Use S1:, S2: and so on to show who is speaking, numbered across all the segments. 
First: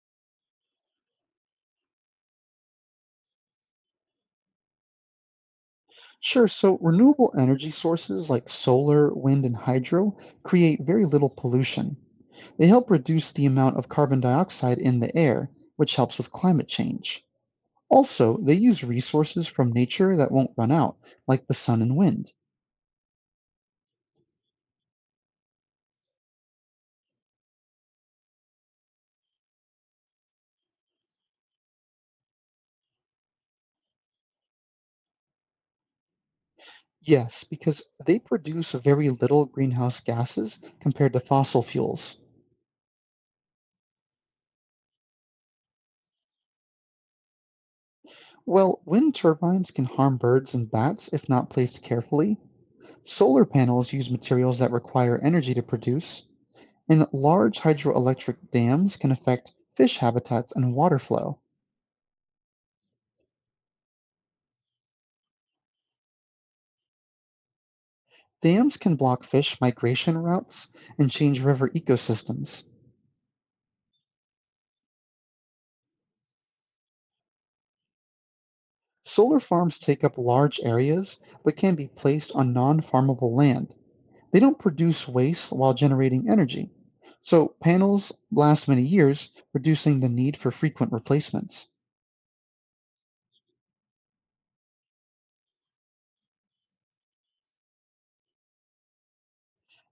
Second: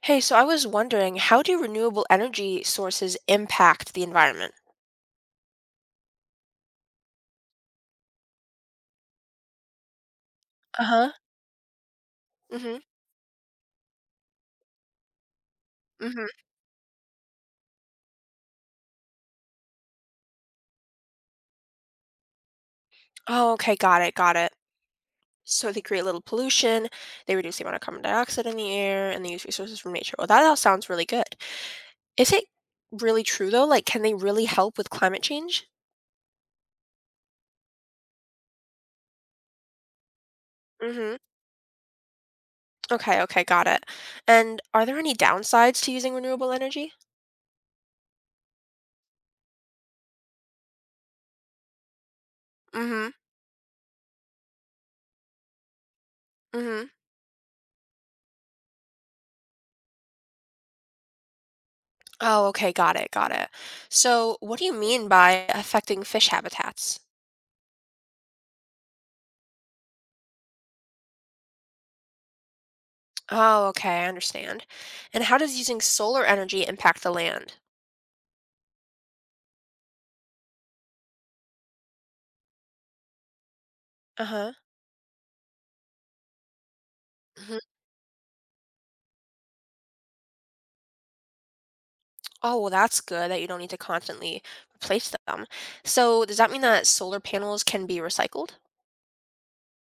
S1: Hey, so I was wondering, how do renewable energy sources impact the environment?
S2: Sure. So renewable energy sources like solar, wind, and hydro create very
S1: Uh-huh.
S2: little pollution. They
S1: Mm-hmm.
S2: help reduce the amount of carbon dioxide in the air, which helps
S1: Mm-hmm.
S2: with climate change. Also, they use resources from nature that won't run out, like the sun and wind.
S1: Oh, okay, got it, got it. So they create little pollution, they reduce the amount of carbon dioxide in the air, and they use resources from nature. Well, that all sounds really good. Is it really true though? Like, can they really help with climate change?
S2: Yes, because they produce very little greenhouse gases compared
S1: Mm-hmm.
S2: to fossil fuels.
S1: Okay, okay, got it. And are there any downsides to using renewable energy?
S2: Well, wind turbines can harm birds and bats if not placed carefully.
S1: Mm-hmm.
S2: Solar panels use materials that require energy to produce,
S1: Mm-hmm.
S2: and large hydroelectric dams can affect fish habitats and water flow.
S1: Oh, okay, got it, got it. So what do you mean by affecting fish habitats?
S2: Dams can block fish migration routes and change river ecosystems.
S1: Oh, okay, I understand. And how does using solar energy impact the land?
S2: Solar farms take up large areas but can be placed on non farmable land. They
S1: Uh-huh.
S2: don't produce waste while generating energy. So,
S1: Hmm.
S2: panels last many years, reducing the need for frequent replacements.
S1: Oh, well, that's good that you don't need to constantly replace them. So, does that mean that solar panels can be recycled?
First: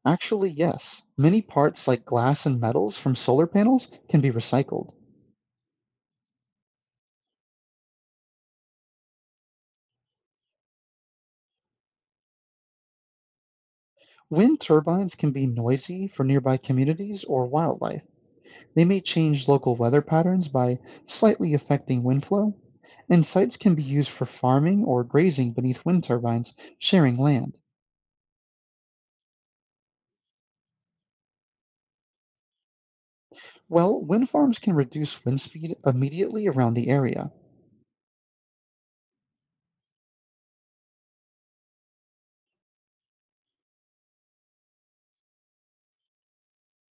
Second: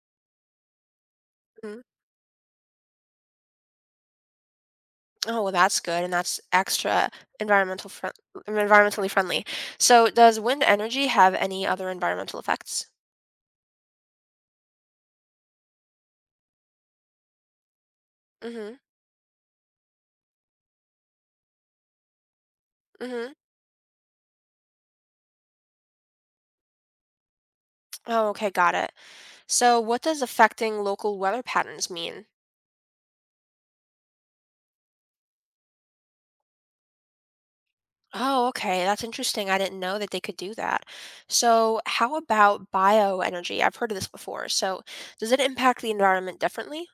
S2: Actually, yes. Many
S1: Mhm.
S2: parts like glass and metals from solar panels can be recycled.
S1: Oh, well, that's good, and that's extra environmental friend environmentally friendly. So, does wind energy have any other environmental effects?
S2: Wind turbines can be noisy for nearby communities or wildlife.
S1: Mm-hmm.
S2: They may change local weather patterns by slightly affecting wind flow. And
S1: Mm-hmm.
S2: sites can be used for farming or grazing beneath wind turbines, sharing land.
S1: Oh, okay, got it. So, what does affecting local weather patterns mean?
S2: Well, wind farms can reduce wind speed immediately around the area.
S1: Oh, okay. That's interesting. I didn't know that they could do that. So, how about bioenergy? I've heard of this before. So, does it impact the environment differently?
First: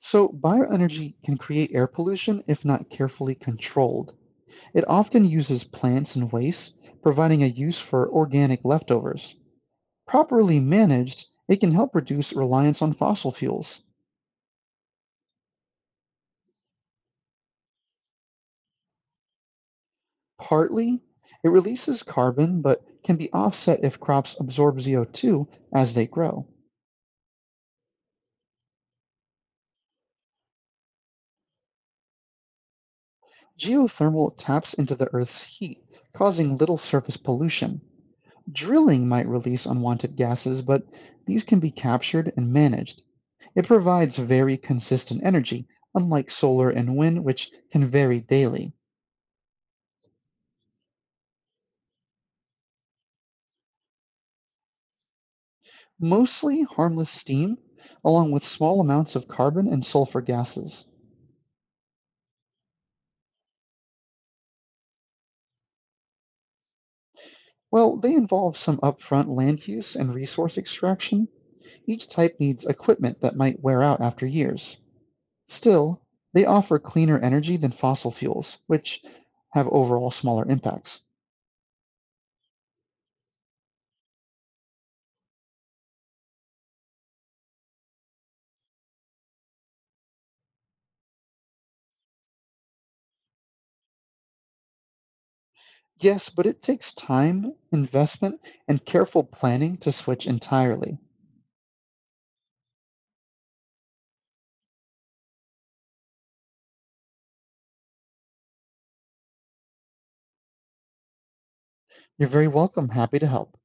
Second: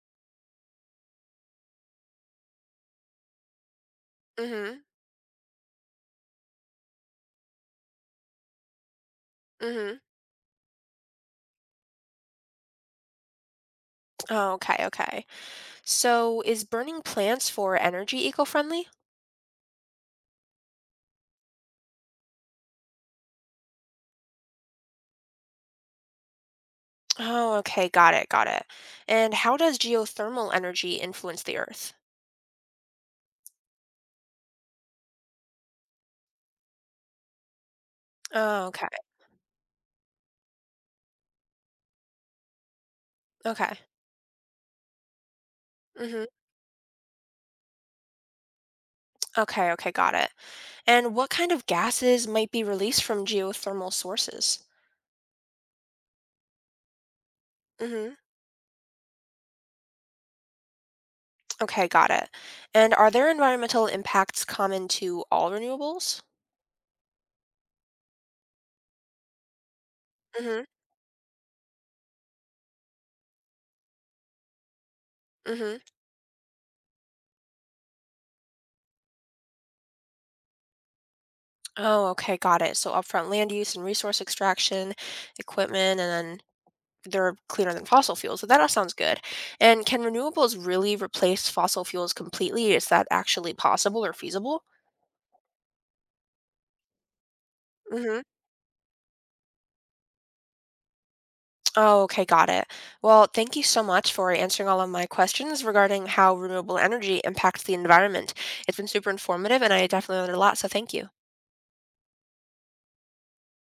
S2: So, bioenergy can create air pollution if not carefully controlled.
S1: Mm-hmm.
S2: It often uses plants and waste, providing a use for organic leftovers.
S1: Mm-hmm.
S2: Properly managed, it can help reduce reliance on fossil fuels.
S1: Oh, okay, okay. So, is burning plants for energy eco-friendly?
S2: Partly, it releases carbon but can be offset if crops absorb CO2 as they grow.
S1: Oh, okay. Got it, got it. And how does geothermal energy influence the earth?
S2: Geothermal taps into the Earth's heat, causing little surface pollution.
S1: Oh, okay.
S2: Drilling might release unwanted gases, but these can be captured and managed. It
S1: Okay.
S2: provides very consistent energy,
S1: Mm-hmm.
S2: unlike solar and wind, which can vary daily.
S1: Okay, okay, got it. And what kind of gases might be released from geothermal sources?
S2: Mostly harmless steam,
S1: Mm-hmm.
S2: along with small amounts of carbon and sulfur gases.
S1: Okay, got it. And are there environmental impacts common to all renewables?
S2: Well, they involve some upfront land use and resource
S1: Mm-hmm.
S2: extraction. Each type needs equipment that might wear out after years.
S1: Mm-hmm.
S2: Still, they offer cleaner energy than fossil fuels, which have overall smaller impacts.
S1: Oh, okay, got it. So upfront land use and resource extraction, equipment, and then they're cleaner than fossil fuels. So that all sounds good. And can renewables really replace fossil fuels completely? Is that actually possible or feasible?
S2: Yes, but it takes time,
S1: Mm-hmm.
S2: investment, and careful planning to switch entirely.
S1: Oh, okay, got it. Well, thank you so much for answering all of my questions regarding how renewable energy impacts the environment. It's been super informative and I definitely learned a lot, so thank you.
S2: You're very welcome. Happy to help.